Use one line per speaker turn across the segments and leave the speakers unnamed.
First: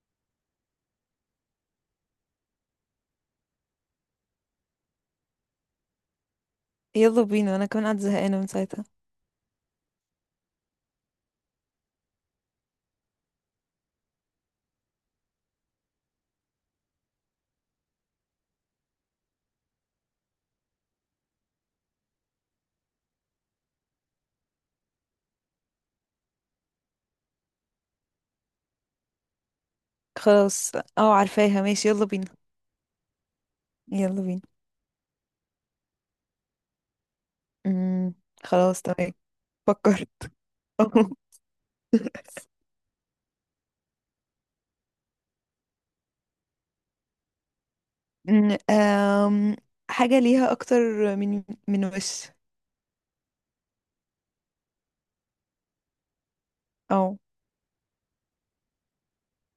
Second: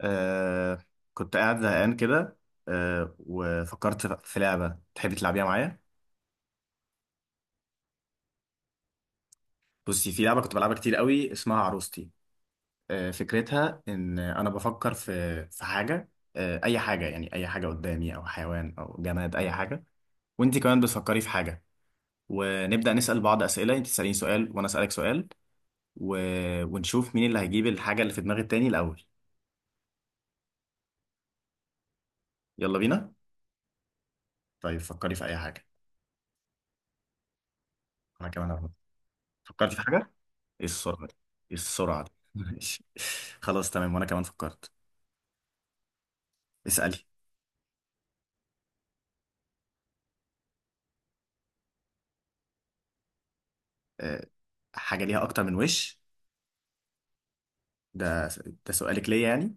آه كنت قاعد زهقان كده. وفكرت في لعبة تحبي تلعبيها معايا.
يلا بينا، انا كمان قاعدة زهقانة من ساعتها.
بصي، في لعبة كنت بلعبها كتير قوي اسمها عروستي. فكرتها إن أنا بفكر في حاجة. أي حاجة، يعني أي حاجة قدامي، أو حيوان أو جماد، أي حاجة. وأنت كمان بتفكري في حاجة، ونبدأ نسأل بعض أسئلة، أنت تسأليني سؤال وأنا أسألك سؤال و... ونشوف مين اللي هيجيب الحاجة اللي في دماغ التاني الأول.
خلاص. اه، عارفاها. ماشي، يلا بينا،
يلا بينا.
يلا بينا.
طيب، فكري في أي حاجة.
امم.
أنا كمان أهو.
خلاص، تمام.
فكرتي في
فكر.
حاجة؟ ايه السرعة دي؟ ايه السرعة دي؟ ماشي. خلاص تمام، وانا كمان فكرت. اسألي.
أمم، آم، حاجة ليها أكتر من وش؟
أه حاجة ليها اكتر من وش؟
أو.
ده ده سؤالك ليا يعني؟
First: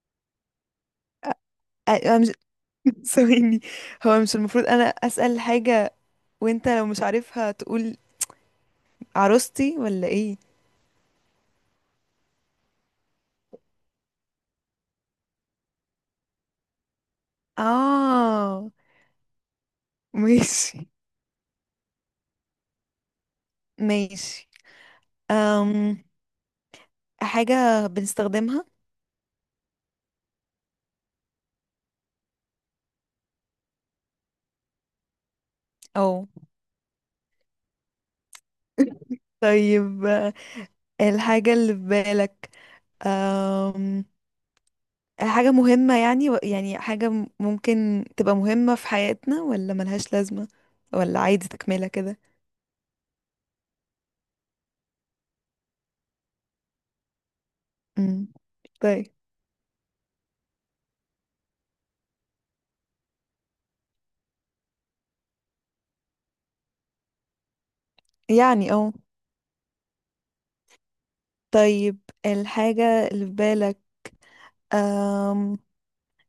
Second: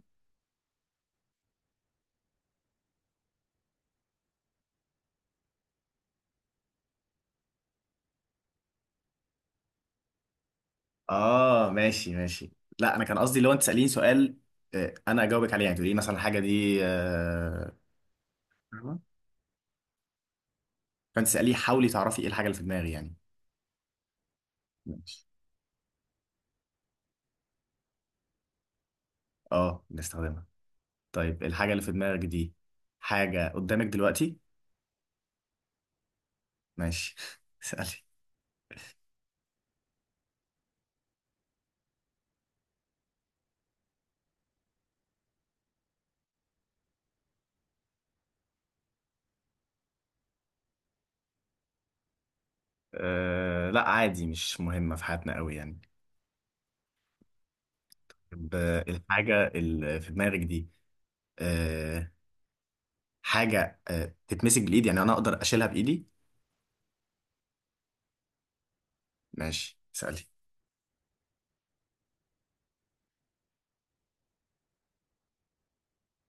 أنا مش ثواني. هو مش المفروض أنا أسأل حاجة، وأنت لو مش عارفها تقول عروستي ولا إيه؟
اه، ماشي ماشي. لا، انا كان قصدي لو انت تسأليني سؤال، انا اجاوبك عليه، يعني تقولي لي مثلا الحاجة دي،
آه،
فاهمة؟
ماشي
فانت تسأليه، حاولي تعرفي ايه الحاجة اللي في دماغي يعني.
ماشي.
ماشي.
أم... حاجة بنستخدمها.
اه، بنستخدمها. طيب، الحاجة اللي في دماغك دي حاجة قدامك دلوقتي؟
أو.
ماشي. اسألي.
طيب، الحاجة اللي في بالك أم... حاجة مهمة، يعني حاجة ممكن تبقى مهمة في حياتنا، ولا ملهاش لازمة، ولا عادي تكملة كده؟
لا، عادي مش مهمة في حياتنا قوي يعني.
امم.
طب،
طيب.
الحاجة اللي في دماغك دي، آه، حاجة تتمسك بالإيد، يعني أنا أقدر أشيلها بإيدي.
يعني اه.
ماشي، سألي.
طيب، الحاجة اللي في بالك أم...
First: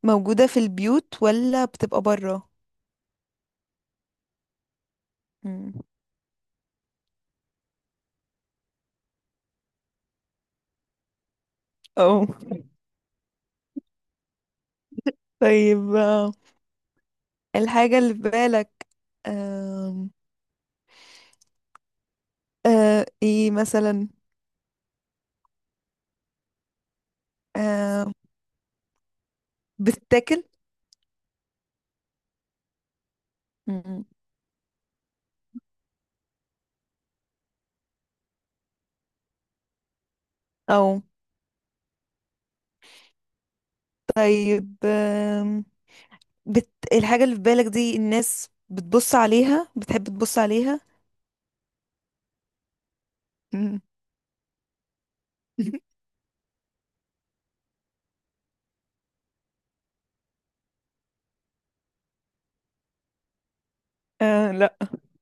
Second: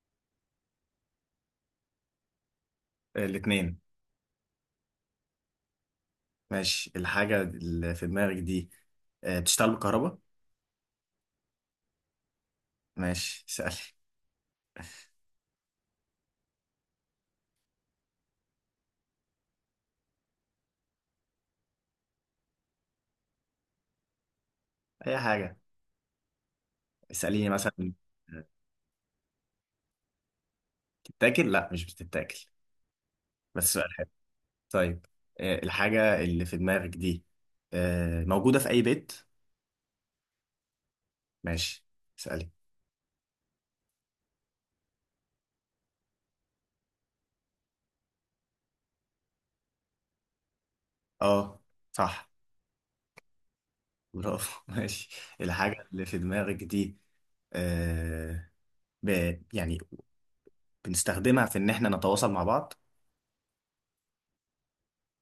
موجودة في البيوت ولا بتبقى برا؟
الاتنين.
امم.
ماشي، الحاجة اللي في دماغك دي، بتشتغل بالكهرباء؟
اه.
ماشي، سألي.
طيب، الحاجة اللي في بالك أم... ايه مثلا؟
أي حاجة. اسأليني مثلا.
أم...
آه،
بتتاكل؟
بتتاكل؟ لا، مش بتتاكل، بس سؤال
امم.
حلو. طيب، الحاجة اللي في دماغك دي موجودة في أي بيت؟
او.
ماشي، سألي.
طيب، الحاجة اللي في بالك دي الناس بتبص عليها، بتحب تبص عليها؟
اه، صح.
مم.
برافو. ماشي، الحاجة اللي في دماغك دي، آه ب... يعني بنستخدمها في ان احنا نتواصل مع بعض؟
آه، لا.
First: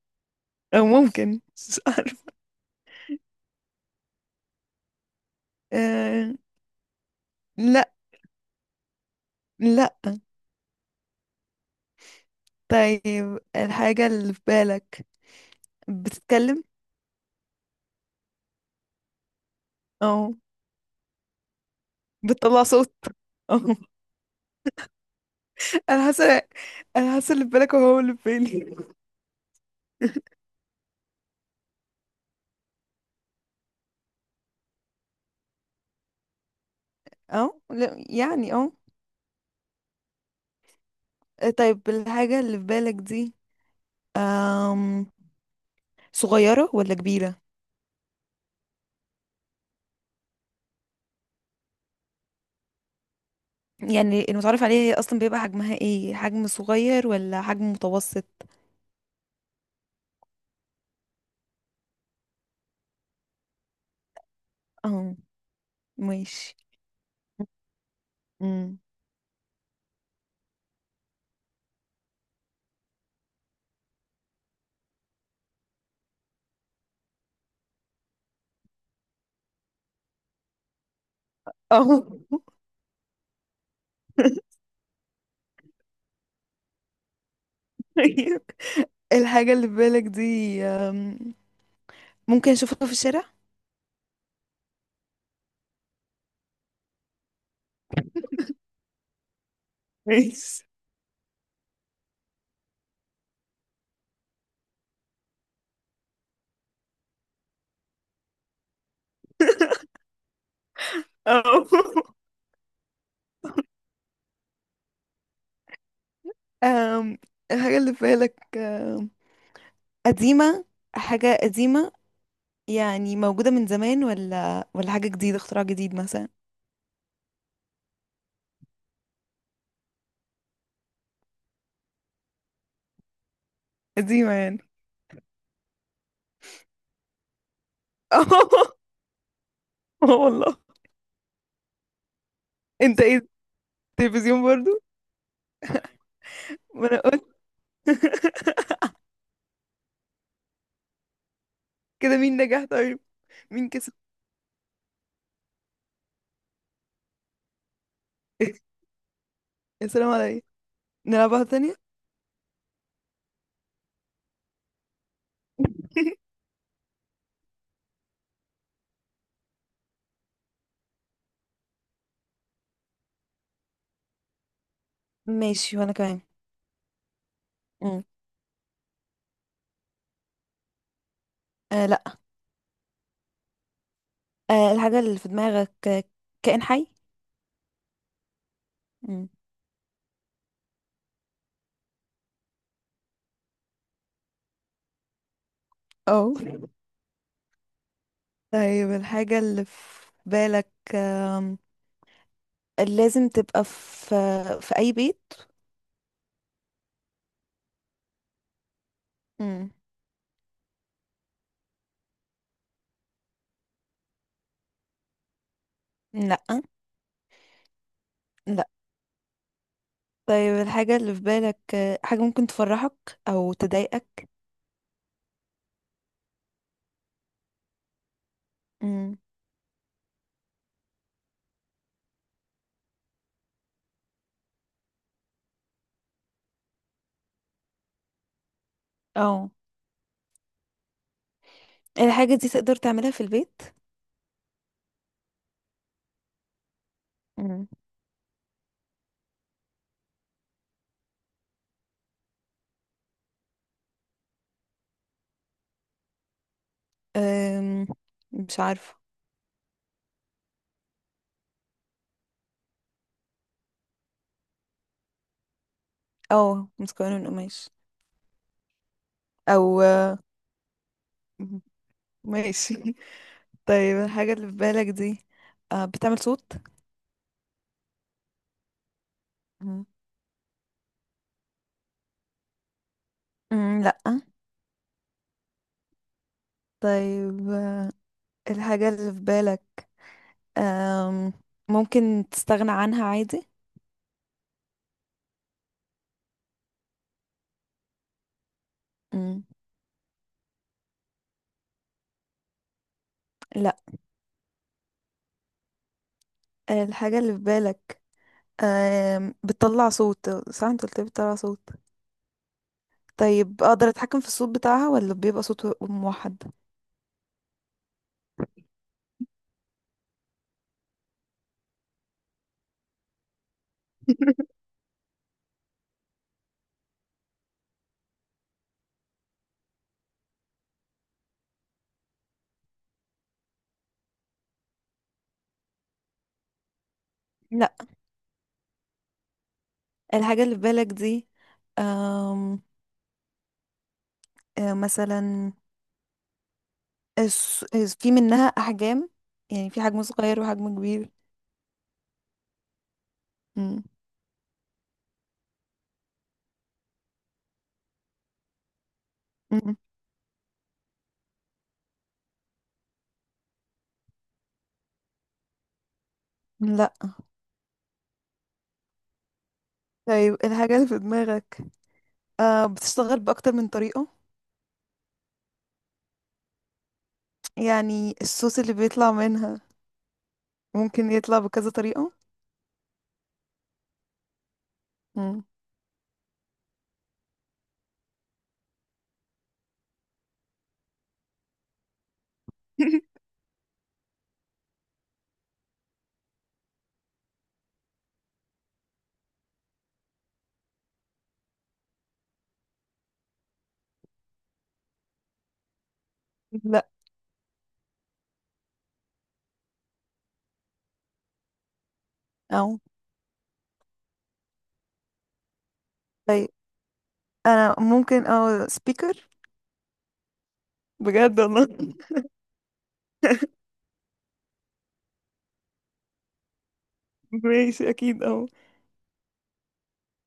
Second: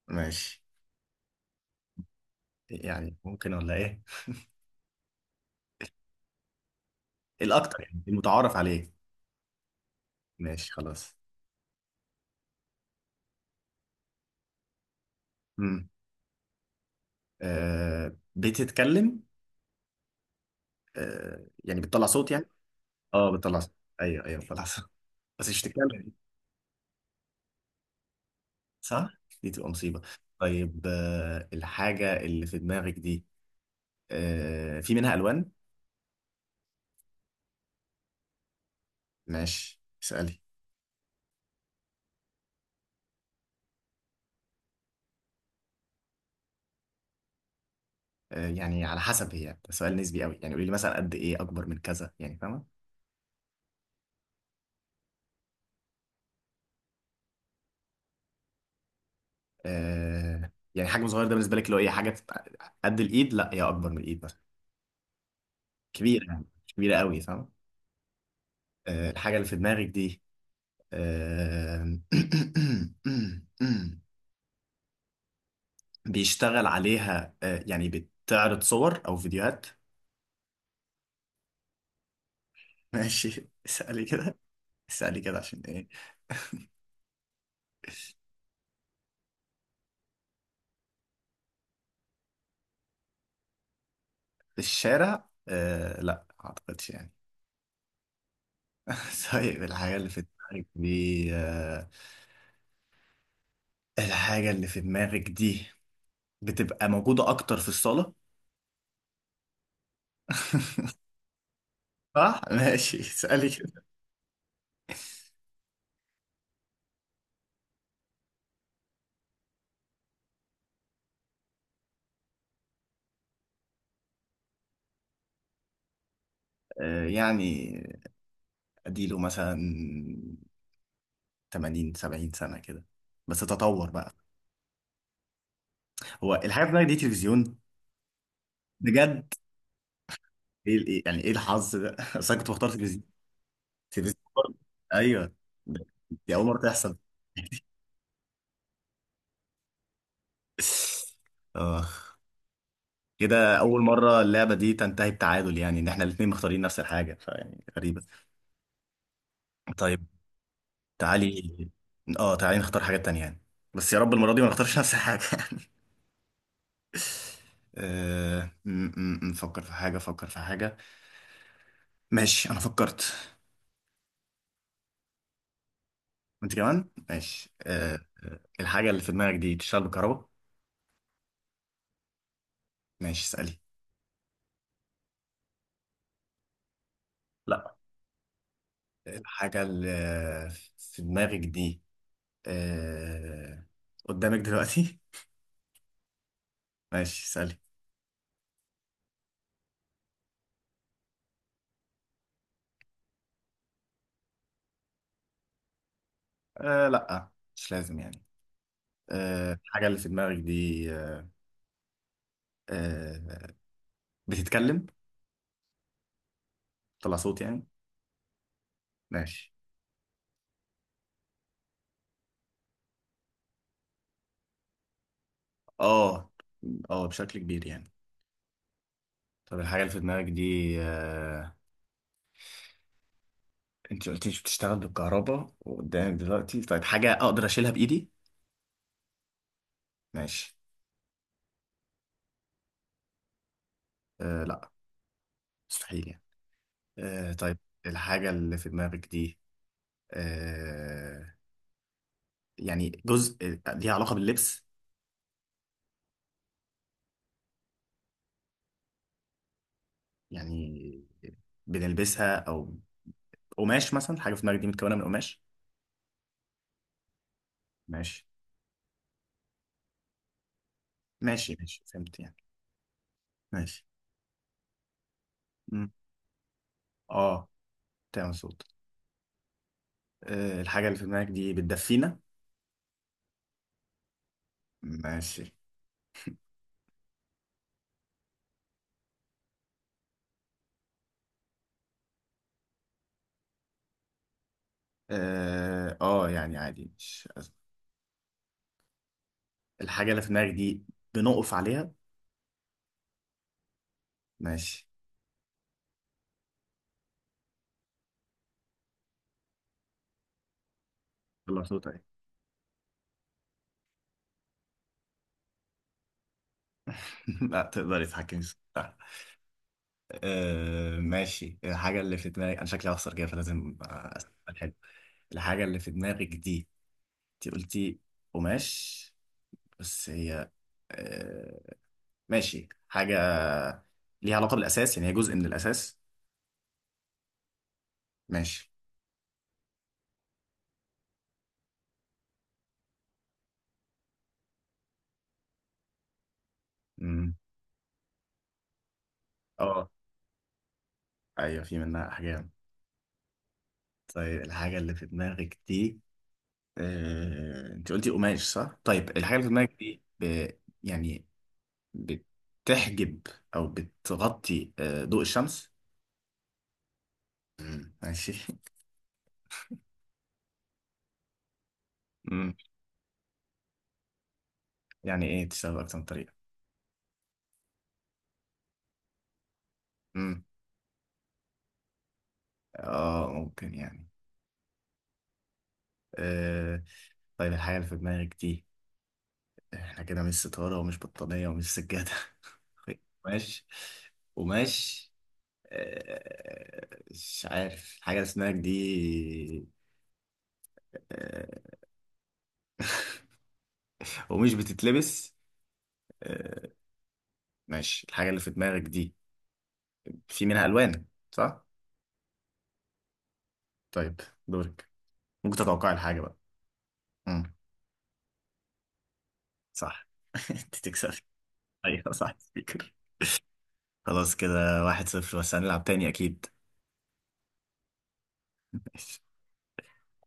ماشي.
أو ممكن مش عارف.
يعني ممكن ولا ايه؟
آه،
الاكتر
لا،
يعني المتعارف عليه.
لا.
ماشي خلاص.
طيب، الحاجة اللي في بالك
امم.
بتتكلم؟
بتتكلم؟
أو.
يعني بتطلع صوت يعني.
بتطلع صوت؟
اه، بتطلع
أو.
صوت. ايوه ايوه بتطلع صوت، بس مش
أنا
بتتكلم.
حاسة أنا حاسة اللي في بالك هو اللي في بالي.
صح، دي تبقى مصيبة. طيب، الحاجة اللي في دماغك دي في منها الوان؟
أو، لا يعني، أو.
ماشي، اسألي.
طيب، الحاجة اللي في بالك دي آم... صغيرة ولا كبيرة؟
يعني على حسب، هي ده سؤال نسبي قوي، يعني قولي لي مثلا قد ايه اكبر من كذا يعني، فاهمة؟
يعني المتعارف عليها هي اصلا بيبقى حجمها ايه، حجم صغير ولا حجم متوسط؟
يعني حجم صغير ده بالنسبه لك؟ لو ايه حاجه تبقى قد الايد، لا هي اكبر من الايد مثلا،
اه.
كبيره يعني،
ماشي.
مش كبيره قوي، فاهم؟
امم.
الحاجه اللي في دماغك دي، آه بيشتغل عليها، يعني بتعرض صور او فيديوهات؟
اه.
ماشي، اسالي كده. اسالي كده عشان ايه.
طيب. الحاجة اللي في بالك دي ممكن اشوفها في الشارع؟
في الشارع؟ لا، ما اعتقدش يعني. طيب، الحاجه اللي في
ماشي.
دماغك دي آه الحاجه اللي في دماغك دي بتبقى موجوده اكتر في الصاله؟
اه.
صح. ماشي، اسألي كده.
أم، الحاجة اللي في بالك أم، قديمة حاجة قديمة؟ يعني موجودة من زمان، ولا حاجة جديدة، اختراع جديد مثلا؟
يعني اديله مثلا 80 70 سنة كده، بس تطور بقى.
قديمة يعني.
هو الحاجة بتاعتك دي تلفزيون؟
اه.
بجد؟
والله.
ايه، يعني ايه الحظ ده؟ اصل انا كنت بختار
انت
تلفزيون.
ايه؟
تلفزيون
التلفزيون
برضه.
برضو؟
ايوه، دي اول مرة
ما
تحصل.
انا قلت.
اه،
كده مين نجح طيب؟
كده
مين
اول
كسب؟
مرة اللعبة دي تنتهي بتعادل، يعني ان احنا الاتنين مختارين نفس الحاجة، فيعني غريبة.
يا
طيب.
سلام عليا، نلعبها
تعالي.
تانية.
اه، تعالي نختار حاجات تانية يعني، بس يا رب المرة دي ما نختارش نفس الحاجة. أه... م- نفكر في حاجة، فكر في حاجة. ماشي، أنا فكرت.
ماشي، وانا كمان.
وأنت كمان، ماشي.
مم.
الحاجة اللي في دماغك دي تشتغل بالكهرباء؟
آه، لا.
ماشي، اسألي.
الحاجة اللي في دماغك كائن حي؟
لا.
مم.
الحاجة اللي في دماغك دي، أه... قدامك دلوقتي؟
اه.
ماشي، اسألي.
طيب، الحاجة اللي في بالك لازم تبقى في اي بيت؟
لا، مش لازم يعني.
مم.
الحاجة اللي في دماغك دي بتتكلم؟
لا،
طلع صوت يعني؟
لا.
ماشي.
طيب، الحاجة اللي في بالك حاجة ممكن تفرحك او تضايقك؟
اه، اه، بشكل كبير يعني.
مم.
طب، الحاجة اللي في دماغك دي، انت قلتيش بتشتغل بالكهرباء وقدام دلوقتي، طيب حاجة اقدر اشيلها بايدي؟
اه.
ماشي.
الحاجة دي تقدر تعملها في البيت؟
لا، مستحيل يعني. طيب،
مم.
الحاجة اللي في دماغك دي، آه يعني جزء، ليها علاقة باللبس؟
أم، مش عارفة.
يعني بنلبسها، او قماش مثلا، حاجة في دماغك دي متكونة من قماش؟
اه، متكونة من قماش.
ماشي
او.
ماشي ماشي، فهمت يعني.
ماشي.
ماشي.
طيب، الحاجة اللي في بالك دي
مم.
بتعمل صوت؟
اه، تمام صوت.
مم.
الحاجة اللي في دماغك دي بتدفينا؟
مم، لأ.
ماشي.
طيب، الحاجة اللي في بالك آم، ممكن تستغنى عنها عادي؟
اه، يعني عادي، مش أزمة.
مم،
الحاجة اللي في دماغك دي بنقف عليها؟
لأ.
ماشي.
الحاجة اللي في بالك بتطلع صوت، صح؟ انت قلت لي بتطلع
يلا،
صوت.
صوت اهي.
طيب، اقدر اتحكم في الصوت بتاعها ولا بيبقى صوت موحد؟
لا، تقدري تتحكمي في صوتها. ماشي، الحاجة اللي في دماغك، أنا شكلي هخسر كده فلازم أسأل حلو. الحاجة اللي في دماغك دي، أنت قلتي قماش، بس هي، أه ماشي، حاجة ليها علاقة بالأساس، يعني هي جزء من الأساس؟
لأ.
ماشي.
الحاجة اللي في بالك دي آم، آه، مثلا
أمم،
في منها أحجام؟ يعني في
أه
حجم صغير وحجم كبير؟
أيوه، في منها أحجام.
مم.
طيب، الحاجة اللي في دماغك دي، انت قلتي قماش صح؟ طيب، الحاجة اللي في
مم.
دماغك دي يعني بتحجب او بتغطي ضوء الشمس؟
لا.
مم، ماشي.
طيب، الحاجة اللي في دماغك
مم.
بتشتغل بأكتر من طريقة؟
يعني ايه تشتغل اكتر من طريقة؟
يعني الصوص اللي بيطلع منها
مم.
ممكن يطلع بكذا طريقة.
اه، ممكن يعني.
مم.
آه، طيب، الحاجة اللي في دماغك دي احنا كده مش ستارة ومش بطانية ومش سجادة. قماش، قماش، مش عارف الحاجة اللي في دماغك دي، آه، ومش بتتلبس آه،
لا.
ماشي، الحاجة اللي في دماغك دي في منها ألوان صح؟
أو.
طيب، دورك، ممكن تتوقع الحاجة بقى.
طيب،
امم.
أنا ممكن، أو، سبيكر.
صح. انت تكسب.
بجد والله.
ايوه، صح، سبيكر. خلاص، كده 1-0، بس هنلعب تاني أكيد.
ماشي، أكيد. أو.